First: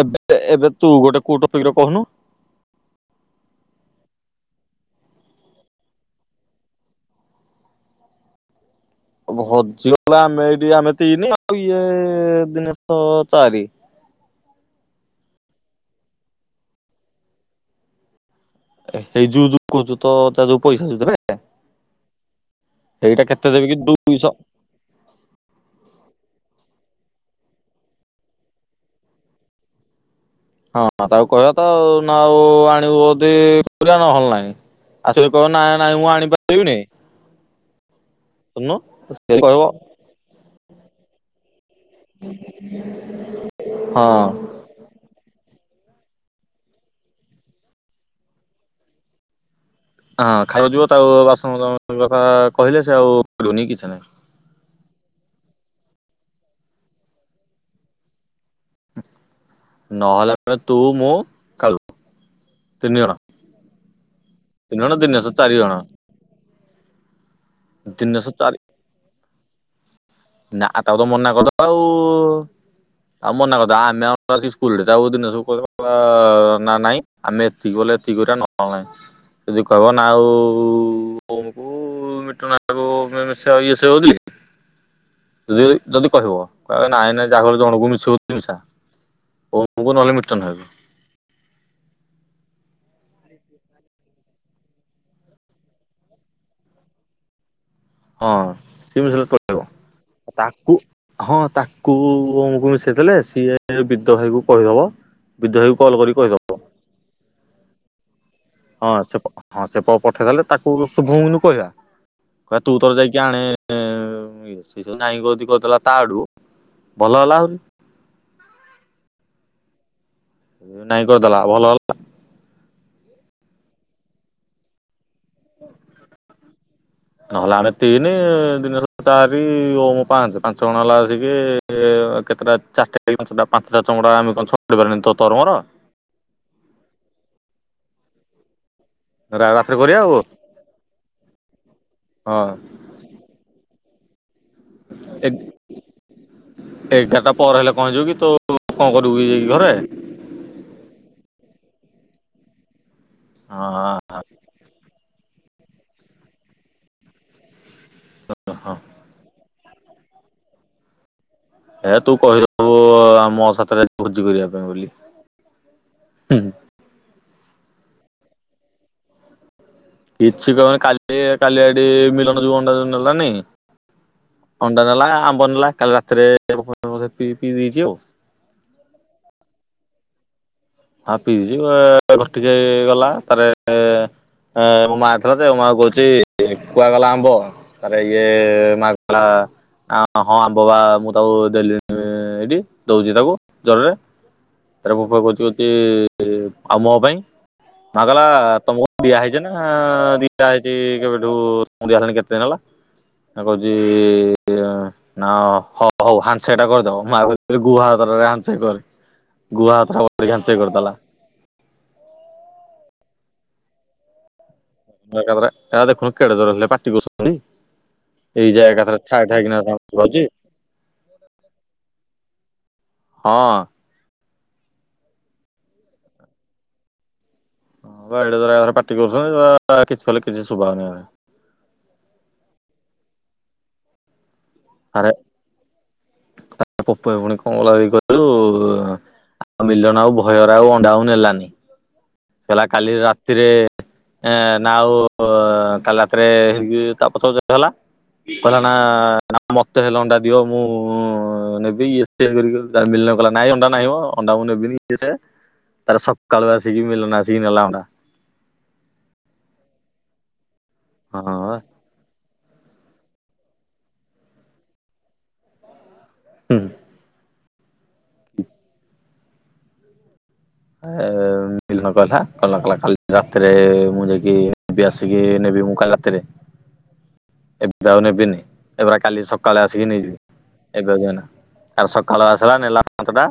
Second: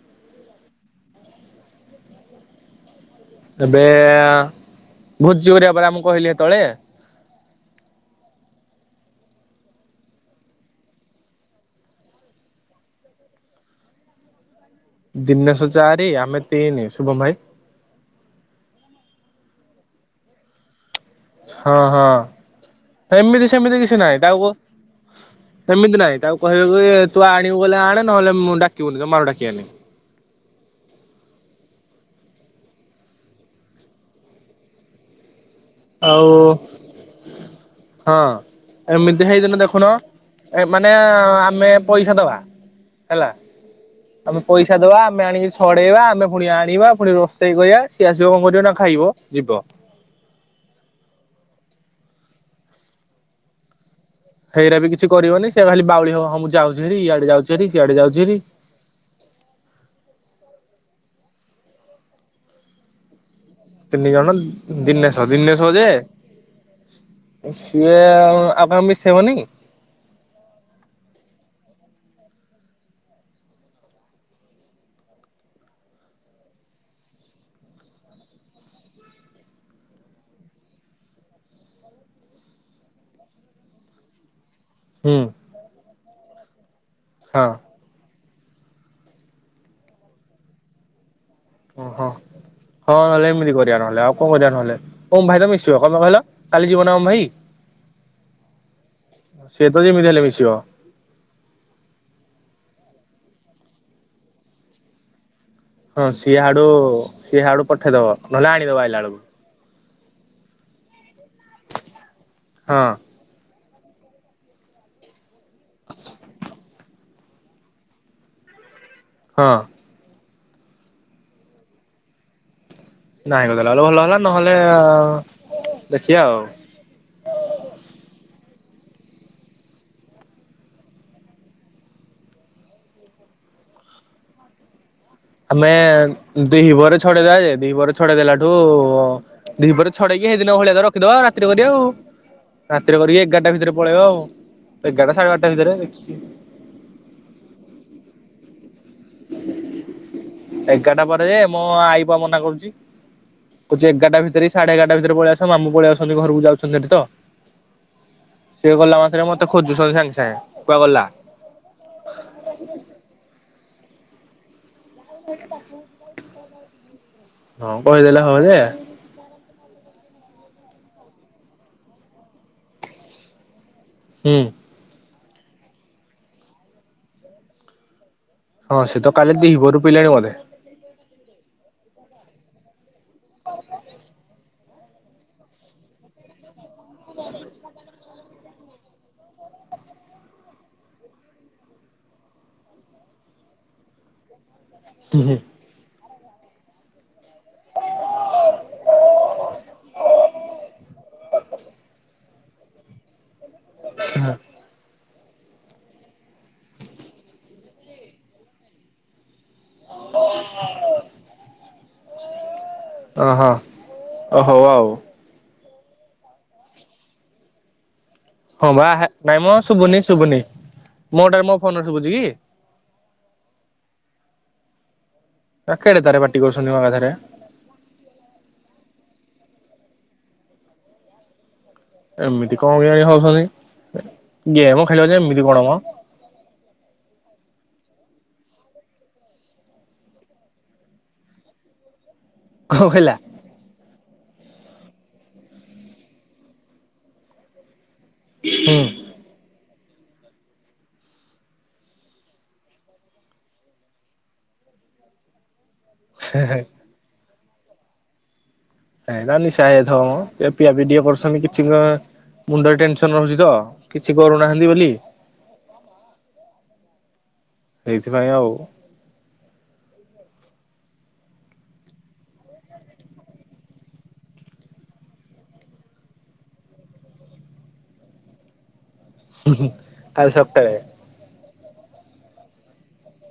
ଏବେ ଏବେ ତୁ ଗୋଟେ କଉ ଟପିକ୍ ରେ କହୁନୁ? ଏବେ-ଏଁ ଭୋଜି କରିଆ ପରା, ମୁଁ କହିଲି ହେତଳେ। [inaudible] ଭଜି ଗଲା ଆମେ ଏଇଠି ଆମେ ତିନି, ଆଉ ଇଏ-ଏ ଦିନେଷ ଚାରି ଁ ଦିନେଶ ଚାରି, ଆମେ ତିନି, ଶୁଭମ୍ ଭାଇ। ହେଇ ଜୁଜୁକୁଚୁତ ତା ଯୋଉ ପଇସା ଯଉ ଦେବେ। ହଁ, ହଁ, ସେଇଟା କେତେ ଏମିତି ଦେବେ କି ସେମିତି କିଛି ନାହିଁ। ଦୁଇଶହ। ତାକୁ ସେମିତି ନାଇଁ ତାକୁ କହିବେ କି ତୁ ଆଣିବୁ ବଲେ ଆଣେ, ନହେଲେ ମୁଁ ଡାକିବୁନି। ଜମାରୁ ଡାକି ଆନି। ହଁ, ତାକୁ କହିବା ତ ଆଉ ନା ଆଉ ଆଣିବୁ ୟଦି କରିଆ ନହେଲ ନାହିଁ। ଆସିବ୍ କହ ନାଁ ନାଇଁ ମୁଁ ଆଉ ଆଣିପାରିବିନି। ହଁ ଶୁଣୁନୁ ଏମିତି ସେ ସେଇଦିନ କହିବ ହଁ। ଦେଖୁନ ଏ ମାନେ ଆମେ ପଇସା ଦବା ହେଲା ଆମେ ହଁ ପଇସା ଦବା ଆମେ ଆଣିକି ଛଡେଇବା ଆମେ ପୁଣି ଆଣିବା ପୁଣି ରୋଷେଇ କରିବା ସିଏ ଆସିବ କଣ କରିବ ନା ଖାଇବ ଯିବ। ହଁ ଖାଇବ ଯିବ ତା ଆ ବାସ କଥା କହିଲେ ସେ ଆଉ କରୁନି କିଛି ନାହିଁ। ହେଇରା ବି କିଛି କରିବନି ସେ ଖାଲି ବାଉଳି ହବ ହଁ ମୁଁ ଯାଉଛିହରି ଇଆଡେ ଯାଉଛିହରି ସିଆଡେ ଯାଉଛିହରି। [inaudible] ନହେଲେ ତୁ ମୁଁ ଖାଉ ତିନି ଜଣ। ତିନି ଜଣ ତିନି ଜଣ ଦିନେଶର ଦିନେଶ ଚାରି ଜଣ ଦିନେଶର ଯେ ସିଏ ଦିନେଶ ଚାରି ଆଗାମ ମିଶେ ଇବନି? ନା ତାକୁ ତ ମନା କରିଦବା ଆଉ। ଆଉ ମନା କର ଦବା ଆମେ ଆଉ ବାକି ସ୍କୁଲ ରେ ତା ଦିନ ସବୁ କ ନା ନାଇଁ ଆମେ ଏତିକି କ ଏତିକି ଗୁରା ନଏଲେ ନାହିଁ ଯଦି କହିବ ନା ଆଉକୁ ମିଟଣା ହବ ସେ ସେଉ [unintelligible] ହୁଁ ଯଦି ଯଦି କହିବ କହିବ ନାଇଁ ନଁ ହଁ ଜାହାକୁ ହେଲେ ଜଣକୁ ମିଶିବ ମିଶା [unintelligible] କୁ ନହେଲେ ମିତନ ଭାଇକୁ। ଓ ହୋ। ହଁ ହେଲେ ଏମିତି କରିବା ନହେଲେ, ଆଉ କଣ କରିବା ନହଲେ ଓମ ଭାଇ ତମେ ମିସିବ କମେ କହିଲ କାଲି ଯିବ ନା ଓମ ଭାଇ। ହଁ ସିମ [unintelligible] ସିଏ ତ ଯେମିତି ହେଲେ ଆ ମିଶିବ ତାକୁ ହଁ ତାକୁ ଉମୁକୁ ମିଶେଇ ଦେଲେ ସିଏ ବିଦ ଭାଇକୁ କହିବ ମ। ହଁ ସିଏ ଆଡୁ ସିଏ ହାଡୁ ପଠେଇଦବ ନହେଲେ ଆଣିବ ହଁ ଆଇିଲା ସେ ବେଳକୁ। ହଁ ସେ ପ ପଠେଇଦଲେ ତାକୁ ଶୁଭମକୁ କହିବା କହିବା ତୁ ହଁ ତୋର ଯାଇକି ଆଣେ ସେ ସେ ତ ନାଇ ଯଦି କହିଦେଲା ତା ଆଡୁ ଭଲ ହେଲା ଆହୁରି। ହଁ। ନାଇଁ କରିଦେଲା ଭଲ ହେଲା। ନାଇ କଦଲା ଭ ଭଲ ହେଲା ନହେଲେ ଦେଖିବା ଆଉ। ଏ ଦିନ ଚାରି ଓ ମୋ ପାଞ୍ଚ ପାଞ୍ଚ ଜଣ ହେଲା ଆସିକି କେତେଟା ଚାରିଟା ଟା ପାଞ୍ଚଟା ଚମଡ଼ା ଆମେ କଣ [unintelligible] ପାରବୁନି ତ ଆମେ ଦିିପହରେ ଛଡେଇଦବା ଯେ ଦିିପହରେ ଛଡେଇ ଦେଲାଠୁ ହ ରାତିରେ ଦିପହରେ କରିବା ଆଉ। ଛଡେଇକି ସେଇଦିନ ଭଳିଆ ରଖିଦବା ଆଉ ରାତିରେ କରିବା ଆଉ ହଁ ରାତିରେ କରିକି ଏଗାରଟା ଭିତରେ ପଳେଇବା ଆଉ ଏଗାରଟା ସାଢେ ଏ ବାରଟା ଭିତରେ ଦେଖିକି ଏଗାରଟା ପରେ ହେଲେ କଣ ହେଇଯିବ କି ତୁ କଣ କରିବୁ କି ଯାଇକି ଘରେ? ଏଗାରଟା ପରେ ଯେ ମୁଁ ଆଇପ ମନା କରୁଚି। କହୁଚି ହଁ ଏଗାରଟା ଭିତରେ ସାଢେ ଏଗାରଟା ଭିତରେ ପଳେଇ ଆସ, ମାମୁ ପଳେଇ ଆସଛନ୍ତି ଘରକୁ ଯାଉଛନ୍ତି ସେଠି ତ। ହଁ ସିଏ ଗଲା ମାତ୍ରେ ମତେ ଖୋଜୁଛନ୍ତି ସାଙ୍ଗେ ସାଙ୍ଗେ କୁହାରେ ଗଲା? ହେ ତୁ କହିଦବୁ ଆ ମୋ ସାାତରେ ଭୋଜି କରିବା ପାଇଁ ବୋଲି। ହୁଁ ହଁ କହିଦେଲେ ହବ ଯେ କିଛି କହାବେନି କାଲି କାଲିଆଡେ ମିଲନ ଯଉ ଅଣ୍ଡା ଟା ନେଲାନି? ହୁଁ ଅଣ୍ଡା ନେଲା ଆମ୍ବ ନେଲା କାଲି ରାତିରେ ପିଇ ପିଇ ଦେଇଚି ଆଉ। ହଁ ସେ ତ କାଲି ଦିପହରୁ ପିଇଲାଣି ବୋଧେ। ହଁ ପିଇଚି ଘଟି ଯାଇ ଗଲା ତାରେ ହ ମୋ ମା ଥିଲା ଯଉ ମାଙ୍କୁ କହୁଚି କୁହାରେଗଲା ଆମ୍ବ? ୟେ ମା କଲା ହଁ ଆମ୍ୱ ପା ମୁଁ ତାକୁ ଦେଲିଣି ଏଇଠି ଦଉଚି ତାକୁ ଜ୍ୱରରେ ତାର ମୁ ପା କହୁଚି ଚି ଆଉ ମୋ ପାଇଁ? ମା କହିଲା ତମ କୁ ପା ଦିଆ ହେଇଚି ନା ଦିଆ ହେଇଚି କେବେଠୁ ତମକୁ ଦିଆ ହେଲାଣି କେତେ ଦିନ ହେଲା। [inaudible] କହୁଚି ନା ହଉ ହଉ ହ୍ୟାଣ୍ଡଶେକ୍ ଟା କରିଦବ। ମୁ ଭାବୁଥିଲି ଗୁହ ହାତରେ ହ୍ୟାଣ୍ଡଶେକ୍ କରେ। ଗୁହ ହାତଟା ବଢ଼େଇକି ହାଣ୍ଡସେକ୍ କରିଦେଲା। ଓ ହୋ ଓ ହୋ ଆଉ। ଏକାଥରେ ଏରା ଦେଖୁନୁ କେଡେ ଜୋର ହେଲେ ପାଟିକରୁସନ୍ତି। ହଁ ବା ହେ ନାଇଁ ମଁ ଶୁଭୁନି ଶୁଭୁନି ମୋ ଟାରେ ମୋ ଫୋନରେ ଶୁଭୁଛି କି? ହଁ। ତା କେଡେ ତାର ପାଟି କରୁଛନ୍ତି ମ ଏକାଥରେ ହଁ ବା ଏଡ଼େ ଜୋରେ ଆହୁରି ପାଟି କରୁଛନ୍ତି ତ କିଛି ବୋଲି କିଛି ଶୁଭାହୋଉନି। ଏମିତି କଣ କିଆଣି ହଉଛନ୍ତି? ଗେମ ଖେଳିବ ଆରେ ଯେ ଏମିତି କଣ ମ। ଲୁ ଆଉ ମିଲନ ଆଉ ଭୟରେ ଆଉ ଅଣ୍ଡା ଆଉ ନେଲାନି। କହିଲା କାଲି ରାତିରେ ଏ ନା ଆଉ କାଲି ରାତିରେ ହେ ଯିବି ତାପଛ ପଛେ ହେଇଗଲା। କହିଲା ନା ହୁଁ। ନାଁ ମ ତ ହେଲେ ଅଣ୍ଡା ଦିଅ ମୁଁ ନେବି [unintelligible] ମିଲନ କହିଲା ନାଇଁ ଅଣ୍ଡା ନାହିଁ ଅଣ୍ଡା ମୁଁ ନେବି। ନି କି ସେ ହ ତାର ସକାଳୁ ଆସିକି ମିଳନ ଆସିକି ନେଲା ଅଣ୍ଡା। ନାଇ ନା ନିଶା ହେଇଯାଇଥିବ ମ ଏ ପିଆପିଇ ଟିକେ କରୁଛନ୍ତି ହଁ କିଛି ମୁଣ୍ଡରେ ଟେନସନ ରହୁଛି ତ କିଛି କରୁନାହାନ୍ତି ବୋଲି ହୁଁ। ସେଇଥିପାଇଁ ଆଉ ଏ ବିଲ କହିଲା କହିଲା କହିଲା କାଲି ରାତିରେ ମୁଁ ଯାଇକି ଆସିକି ନେବି ମୁଁ କାଲି ରାତିରେ ହ ଏବେ ଆଉ ନେବିନି ଏବେରା କାଲି ସକାଳେ ଆସିକି ନେଇଯିବି କାଲି ସକାଳେ ଏବେ ଆଉ ଯନା। ଆରେ ସକାଳ ଆସିଲା ନେଲା ପାଞ୍ଚ ଟା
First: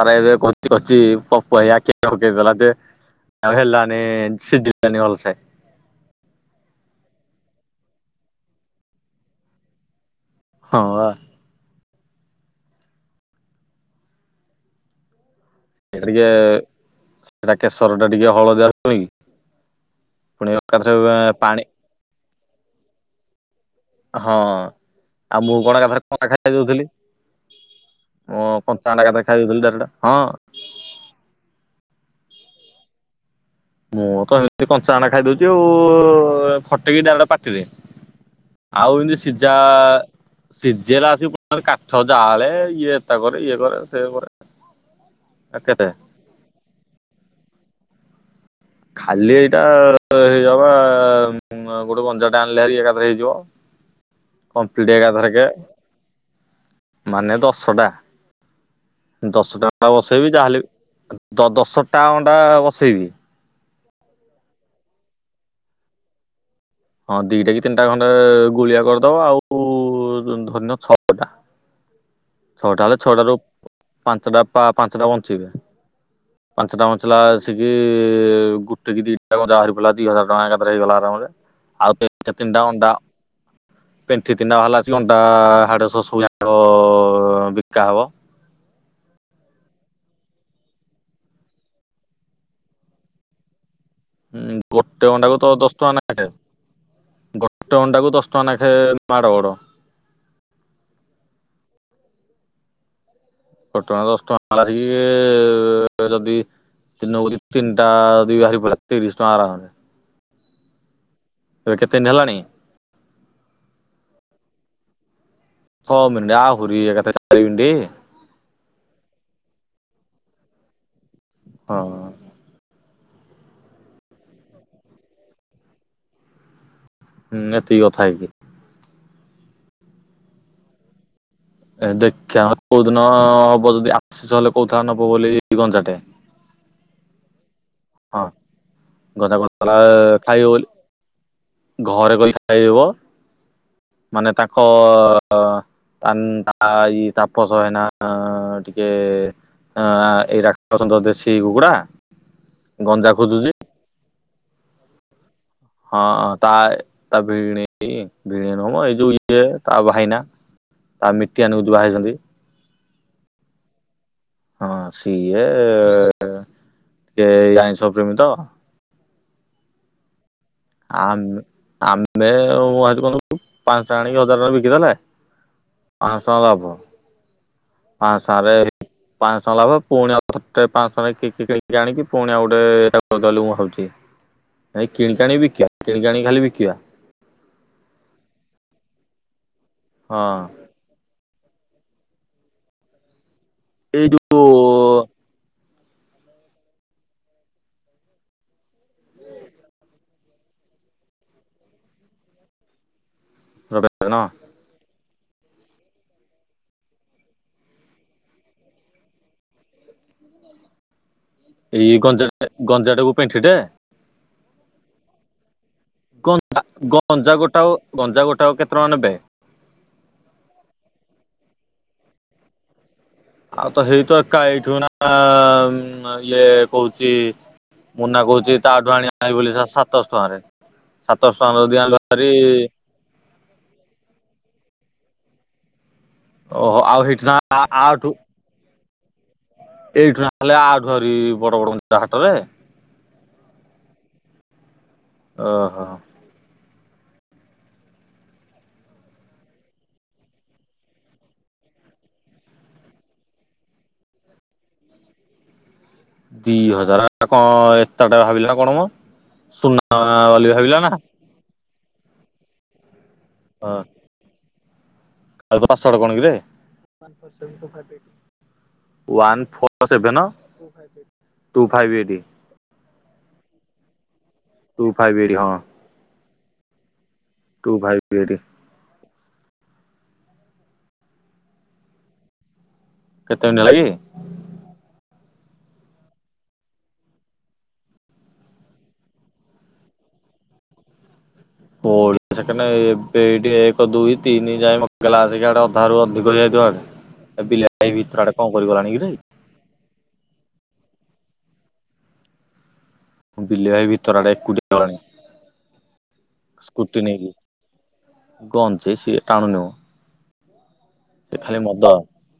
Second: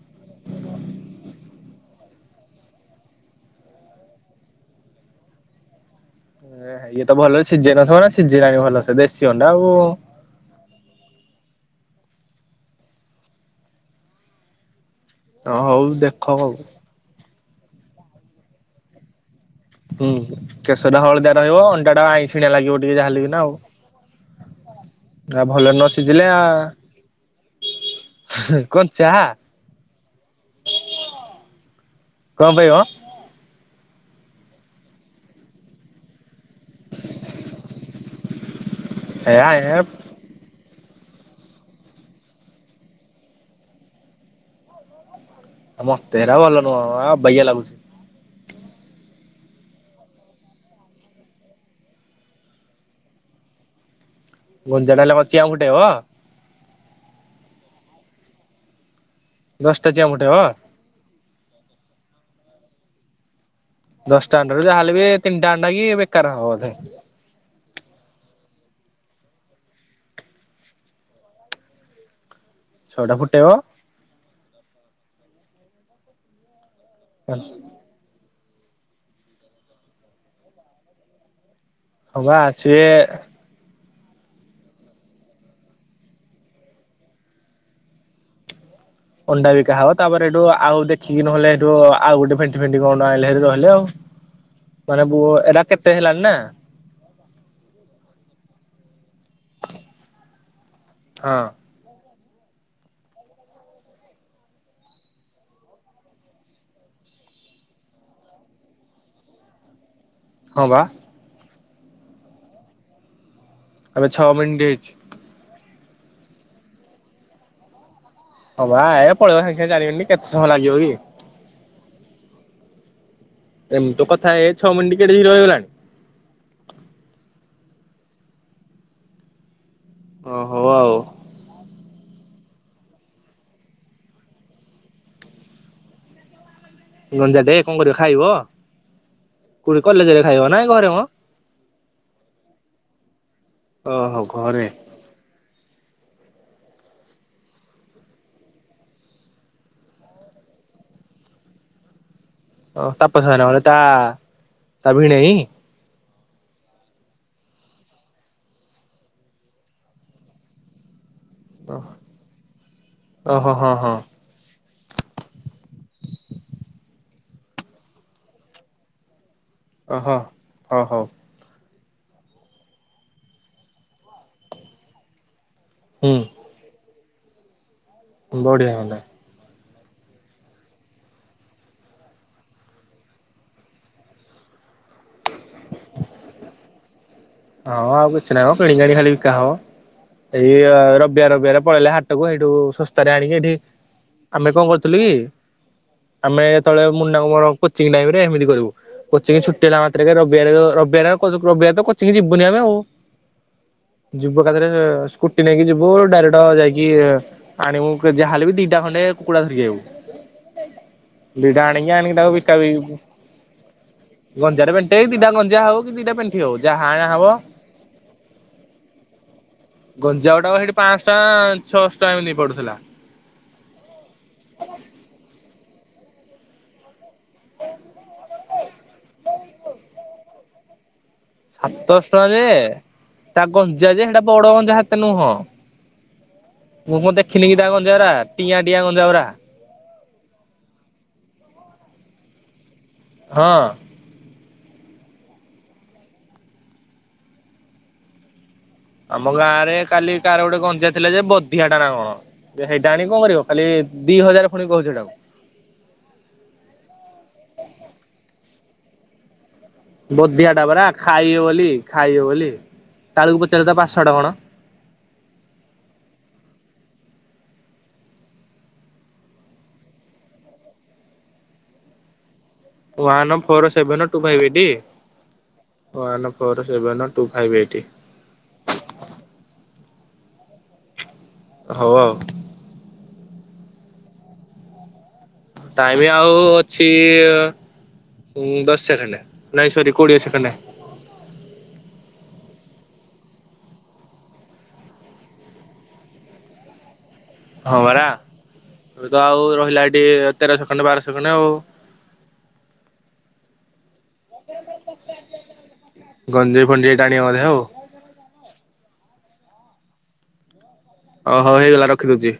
ତାର ଏବେ କଉଚି କଉଚି ପ କହିଲା କେ [unintelligible] ଦେଲା ଯେ ଆଉ ହେଲଣି ସିଜିଲାଣିି ଭଲସେ ଇଏ ତ ଭଲ ସିଝେଇ ନଥିବ ନା ସିଝିଲାଣି ଭଲସେ ଦେଶୀ ଅଣ୍ଡା ଆଉ। ହଁ। ହ ହଉ ଦେଖ ଆଉ। ସେଇଟା କେଶର ଟା ଟିକେ ହଳଦିଆ ରହୁନି କି। ହୁଁ ପୁଣି କେଶ ଏକାଥରେ ଟା ହଳଦିଆ ପାଣି ରହିବ ଅଣ୍ଡାଟା ଆଇଁସିଣିଆ ଲାଗିବ ଟିକେ ଯାହା ହେଲେ ବି ନା ଆଉ। ହଁ ଆ ଆଉ ମୁଁ ଭଲ କଣ ନ କରେ କଣ ସିଝିଲେ ଆ ପାଖ ଦଉଥିଲି। ଓ କଞ୍ଚା ନାଖେ ଦେଖା ଯାଉଥିଲା ଡାଇରେକ୍ଟ ହଁ କଣ ପାଇଁ ଆଁ ମୁଁ ତ ଏମିତି କଞ୍ଚା ଆଣ୍ଡା ଖାଇଦଉଛି ଆଉ ଫଟେଇକି ଡାଇରେକ୍ଟ ପାଟିରେ ଆଉ ଏମିତି ହେରା ସିଝା ଏ ସିଝେଇଲା ଆସିକି ପୁଣି କାଠ ଜାଳେ ଇଏ ତା କରେ ଇଏ କରେ ସେ କରେ। ଆଉ ଆ କେତେ ମତେରା ଭଲ ନୁହଁ ଆଉ ଅବାଗିଆ ଲାଗୁଛି। ଖାଲି ଏଇଟା ହେଇଯବା ଗୋଟେ ଗଞ୍ଜାଟେ ଆଣିଲେ ହାରି ଏକାଥରେ ହେଇଯିବ। କମ୍ପ୍ଲିଟ୍ ହେ ଗୁଞ୍ଜାଟା ହେଲେ କଣ ଚିଆଁ ଏକଥରକ ଫୁଟେଇବ ମାନେ ଦଶଟା। ଦଶଟା ଅଣ୍ଡା ଚିଆଁ ବସେଇବି ଫୁଟେଇବ ଯାହାହେଲେ ଦ ଦ ଦଶଟା ଅଣ୍ଡା ବସେଇବି। ଦଶଟା ଅଣ୍ଡାରୁ ଯାହେଲେ ବି ତିନିଟା ଆଣ୍ଡା କି ବେକାର ହବ ବଧେ। ହଁ ଦିଟା କି ତିନିଟା ଖଣ୍ଡେ ଗୁଳିଆ କରିଦବ ଆଉ ଉ ଧରିନିଅ ଛଅ ଟା ଛଅଟା ହେଲେ ଛଅଟାରୁ ପାଞ୍ଚଟା ପା ପାଞ୍ଚଟା ବଞ୍ଚିବେ। ପାଞ୍ଚଟା ବଞ୍ଚିଲା ଆଲସିକି ଗୋଟେ କି ଦିଟା ଗଞ୍ଜା ବାହାରିପଡିଲା ଦି ହଜାର ଟଙ୍କା ଏକାଥରେ ହେଇଗଲା ଆରାମରେ ଆଉ କେ ହଁ କେତ୍ ବା କେତିଁଟା ସିଏ ଅଣ୍ଡା ପେଣ୍ଠି ଦିନ ହେଲା ଆସିକି ଅଣ୍ଟା ହାଡ ରସ ସବୁଯାକ କ ବିକା ହବ। ଅଣ୍ଡା ବିିକା ହବ ତା ପରେ ଏଠୁ ଆଉ ଦେଖିକି ନହେଲେ ସେଠୁ ଆଉ ଗୋଟେ ପେଣ୍ଠି ଫେଣ୍ଟି କଣ ଆଣିଲେ ରହିଲେ ଆଉ। ହୁଁ ମାନେ ଗୋଟେ ବୁ ଅଣ୍ଡାକୁ ତ ଏରା ଦଶ ଟଙ୍କା କେତେ ହେଲାଣି ନେଖାଏ ନା ଗୋଟେ ଅଣ୍ଡାକୁ ଦଶ ଟଙ୍କା ନେଖାଏ। ମାଡ଼ ଗୋଡ଼। ହଁ। ଫଟା ଅଣ୍ଡା ଦଶ ଟଙ୍କା ଆସିକି ଇଏ ଯଦି କିଣିନବ ଯଦି ତିନଟା ଦେଇ ବାହାରକୁ ପଳାଉ ତିରିଶି ଟଙ୍କା ନା କଣ ଯେ‌। ହଁ ବା। ଏବେ କେତେ ଦିନ ହେଲାଣି? ଏବେ ଛଅ ମିନିଟ ହେଇଛି। ଛଅ ମିନିଟି ଆହୁରି ଏକାଥରେ ଚାରି ମିନିଟି। ହଁ ବା ଏ ପଳେଇବ ସାଙ୍ଗେ ସାଙ୍ଗେ ଚାରି ମିନିଟ କେତେ ସମୟ ଲାଗିବ କି। ହଁ। ଏମିତି ତ କଥା ହେଇ ହେଇ ଛଅ ମିନିଟି କେଡ଼େ ଶୀଘ୍ର ହେଇଗଲାଣି। ହୁଁ ଏତିକି କଥା ହେଇକି। ଓ ହଉ ଆଉ। ଏ ଦେଖିବା କୋଉ ଦିନ ହବ ଯଦି ଆସି ସାଇଲେ କହୁଥିଲା ନବ ବୋଲି ଗଞ୍ଜାଟେ। ଗଞ୍ଜା ଟେ କଣ କରବ ହଁ ଖାଇବ ଗଞ୍ଜା କ କୋଉଠି କଲେଜ୍ ରେ ଖାଇବ ନା ଘରେ ମ? ଘରେ କରି ଖାଇ ହବ। ଓହୋ ମାନେ ତାଙ୍କ ଘରେ ପାନ ଖାଇ ତାପସ ଏଇନା ଟିକେ ଅଁ ଆ ଏଗୁରାକ ପ୍ରଥମଥର ଦେଶୀ କୁକୁଡ଼ା। ଓ ତାପସ ଭାଇନା ଘରେ ତା ତା ଭିଣେଇ? ହଁ ତାଏ ତା ଭିଣେଇ ଭିଣେଇ ନୁହଁମ ଏଇ ଯୋଉ ଇଏ ତା ଭାଇନା। ହଁ ତା ମିଟି ଆନିବୁ ଝୁଅ ବାହା ହେଇଛନ୍ତି। ଓ ହୋ ହଁ ହଁ। ହଁ ସିଏ ଏଇ ଆଇଁଷ ପ୍ରେମୀ ତ। ଓ ହୋ। ଆମେ ଆମେ ସବୁ ଆଣିଛୁ କଁ କହିଲୁ ପାଁଶ ଟଙ୍କା ଆଣିକି ହଜାର ଟଙ୍କାର ବିକି ଦେଲା ହୁଁ ହଁ ସ ସବୁ। ପାଁଶହ ରେ ବଢିଆ ହୁଅନ୍ତା ପାଁଶହ ଲାଭ। ପୁଣି ଆଉ ଥରେ ପାଁଶ ଟଙ୍କା ନେଇକି କିଣି କି ଆଣିକି ପୁଣି ଆଉ ଗୋଟେ ତାକୁ ଦେଲୁ ହଉଛି ନାଇଁ କିଣିକାଣି ବିକିବା କିଣିକି ଆଣି ଖାଲି ବିକିବା। ହଁ ଆଉ କିଛି ନାହିଁ ମ କିଣିିକାଣି ଖାଲି ବିକା ହବ ହଁ ଏଇ ରବିବାର ର ଜୁଆଡେ ପଳେଇଲେ ହାଟକୁ ସେଇଠୁ ଶସ୍ତାରେ ଆଣିକି ଏଠି ଏଇ ଯୋଉ ଆମେ କଣ କରୁଥିଲୁ କି ଆମେ ଯେତେବେଳେ ମୁନା ଆଉ ମୋର କୋଚିଙ୍ଗ୍ ଟାଇମ୍ ରେ ଏମିତି କରିବୁ କୋଚିଙ୍ଗ୍ ଛୁଟି ହେଲା ମାତ୍ରେକେ ରବିବାର ରବିବା ଅବିକାତ କୋଚିଙ୍ଗ୍ ଯିବୁନି ଆମେ ଆଉ ରବିନ ଯିବୁ ଏକାଥରେ କେ ସ୍କୁ ସ୍କୁଟି ନେଇକି ଯିବୁ ଡାଇରେକ୍ଟ ଯାଇକି ଆଣିବୁ ଯାହା ହେଲେ ବି ଦିଟା ଖଣ୍ଡେ କୁକୁଡ଼ା ଧରିଆକୁ। [unintelligible] ଦିଟା ଆଣିକି ଏଇ ଆଣିକି ଗଞ୍ଜା ତାକୁ ବିକା ବି ଗଞ୍ଜାଟାକୁ ପେଣ୍ଠିଟେ ଗଞ୍ଜାଟା ଗୋଟେ ଦିଟା ଗଞ୍ଜା ହଉ କି ଦିଟା ପେଣ୍ଠି ହଉ। ଗଞ୍ଜା ଯାହା ଆଣା ଗଞ୍ଜା ହବ ଗୋଟାକ ଗଞ୍ଜା ଗୋଟାକ କେତେ ଟଙ୍କା ନେବେ? ପାଁଶହ ଟଙ୍କା ଛଅଶହ ଟଙ୍କା ଏମିତି ପଡୁଥିଲା। ଆଉ ହୁଁ ଆ ଇଏ କହୁଛି ମୁନା କହୁଛି ତାଠୁ ଆଣିଆ ବୋଲି ସାତଶହ ଟଙ୍କାରେ। ସାତଶହ ଟଙ୍କାରେ ଯଦି ଆଣିଲୁ ସାତଶହ ଟଙ୍କା ଭାରି ଯେ ତା ଗଞ୍ଜା ଯେ ସେଟା ବଡ ଗଞ୍ଜା ସେତେ ନୁହଁ। ଓହୋ ଆଉ ମୁଁ କଁ ହେଇଠି ନା ଦେଖିନି କି ତା ଆଠୁ ଗଞ୍ଜାଗୁରା ଟିଆଁ ଟିଆଁ ଗଞ୍ଜାଗୁରା। ଏଇଠୁ ନ ହେଲେ ଆଠୁ ଆହୁରି ବଡ ବଡ ଉଞ୍ଚା ହାଟରେ। ହଁ। ଓ ହୋ। ଆମ ଗାଁ ରେ କାଲି କାର ଗୋଟେ ଗଞ୍ଜା ଥିଲା ଯେ ବଧିଆ ଟା ନା କଣ ଯେ ସେଇଟା ଆଣି କଣ କରିବ ଖାଲି ଦି ହଜାର ପୁଣି କହୁଚି ହେଟାକୁ। ଦି ହଜାର କଣ ଏତେ ଟା ଭାବିଲା ନା କଣ ମ। ସୁନା ବୋଲି ବଧିଆ ଟା ଭାବିଲା ପରା ନା। ଖାଇବେ ବୋଲି ଖାଇବେ ବୋଲି ତାଳୁକୁ ପଚାରିଲ ହଁ ତା ପାସ୍ୱାଡ଼ କଣ? ଆଉ ପାସ୍ୱାଡ କଣ କିରେ। One four seven two five ଏଇଟି। One four seven two five ଏଇଟି ଟୁ ଫାଇଭ୍ ଏଇଟ୍ ହଁ one four seven two five two eight five ଏଇଟି, ହଉ ଆଉ। କେତେ ମିନଟି ହେଲାକି? ଟାଇମ ଆଉ ଅଛି ହଁ ଦଶ ସେକେଣ୍ଡ ନାଇଶରି କୋଡ଼ିଏ ସେକେଣ୍ଡ। କୋଡିଏ ସେକଣ୍ଡ ଏବେ ଏଇଠି ଏକ ଦୁଇ ତିନି ଯାଏ ମତେ ଇଲାଳକୁ ଅଧାରୁୁ ଅଧିକ ଜାଇ ଥିଵ ଚାର [inaudible] ହଁ ପରା ଏବେତ ଆଉ ରହିଲା ଏଠି ତେର ସେକେଣ୍ଡ ବାରସେ ସେକେଣ୍ଡ ଆଉ। ବିଲେଇ ଭାଇ ଭିତର ଆଡେ ଏକୁଟିଆ ଗଲାଣି। ଗଞ୍ଜେଇ ଫଞ୍ଜେଇ ସ୍କୁଟି ଟାଣିବ ନେଇକି ବୋଧେ ଆଉ। ଗଞ୍ଜେଇ ସିଗାରେଟ ଟାଣୁନିମ। ଓହୋ ହେଇଗଲା ରଖିଦଉଚି।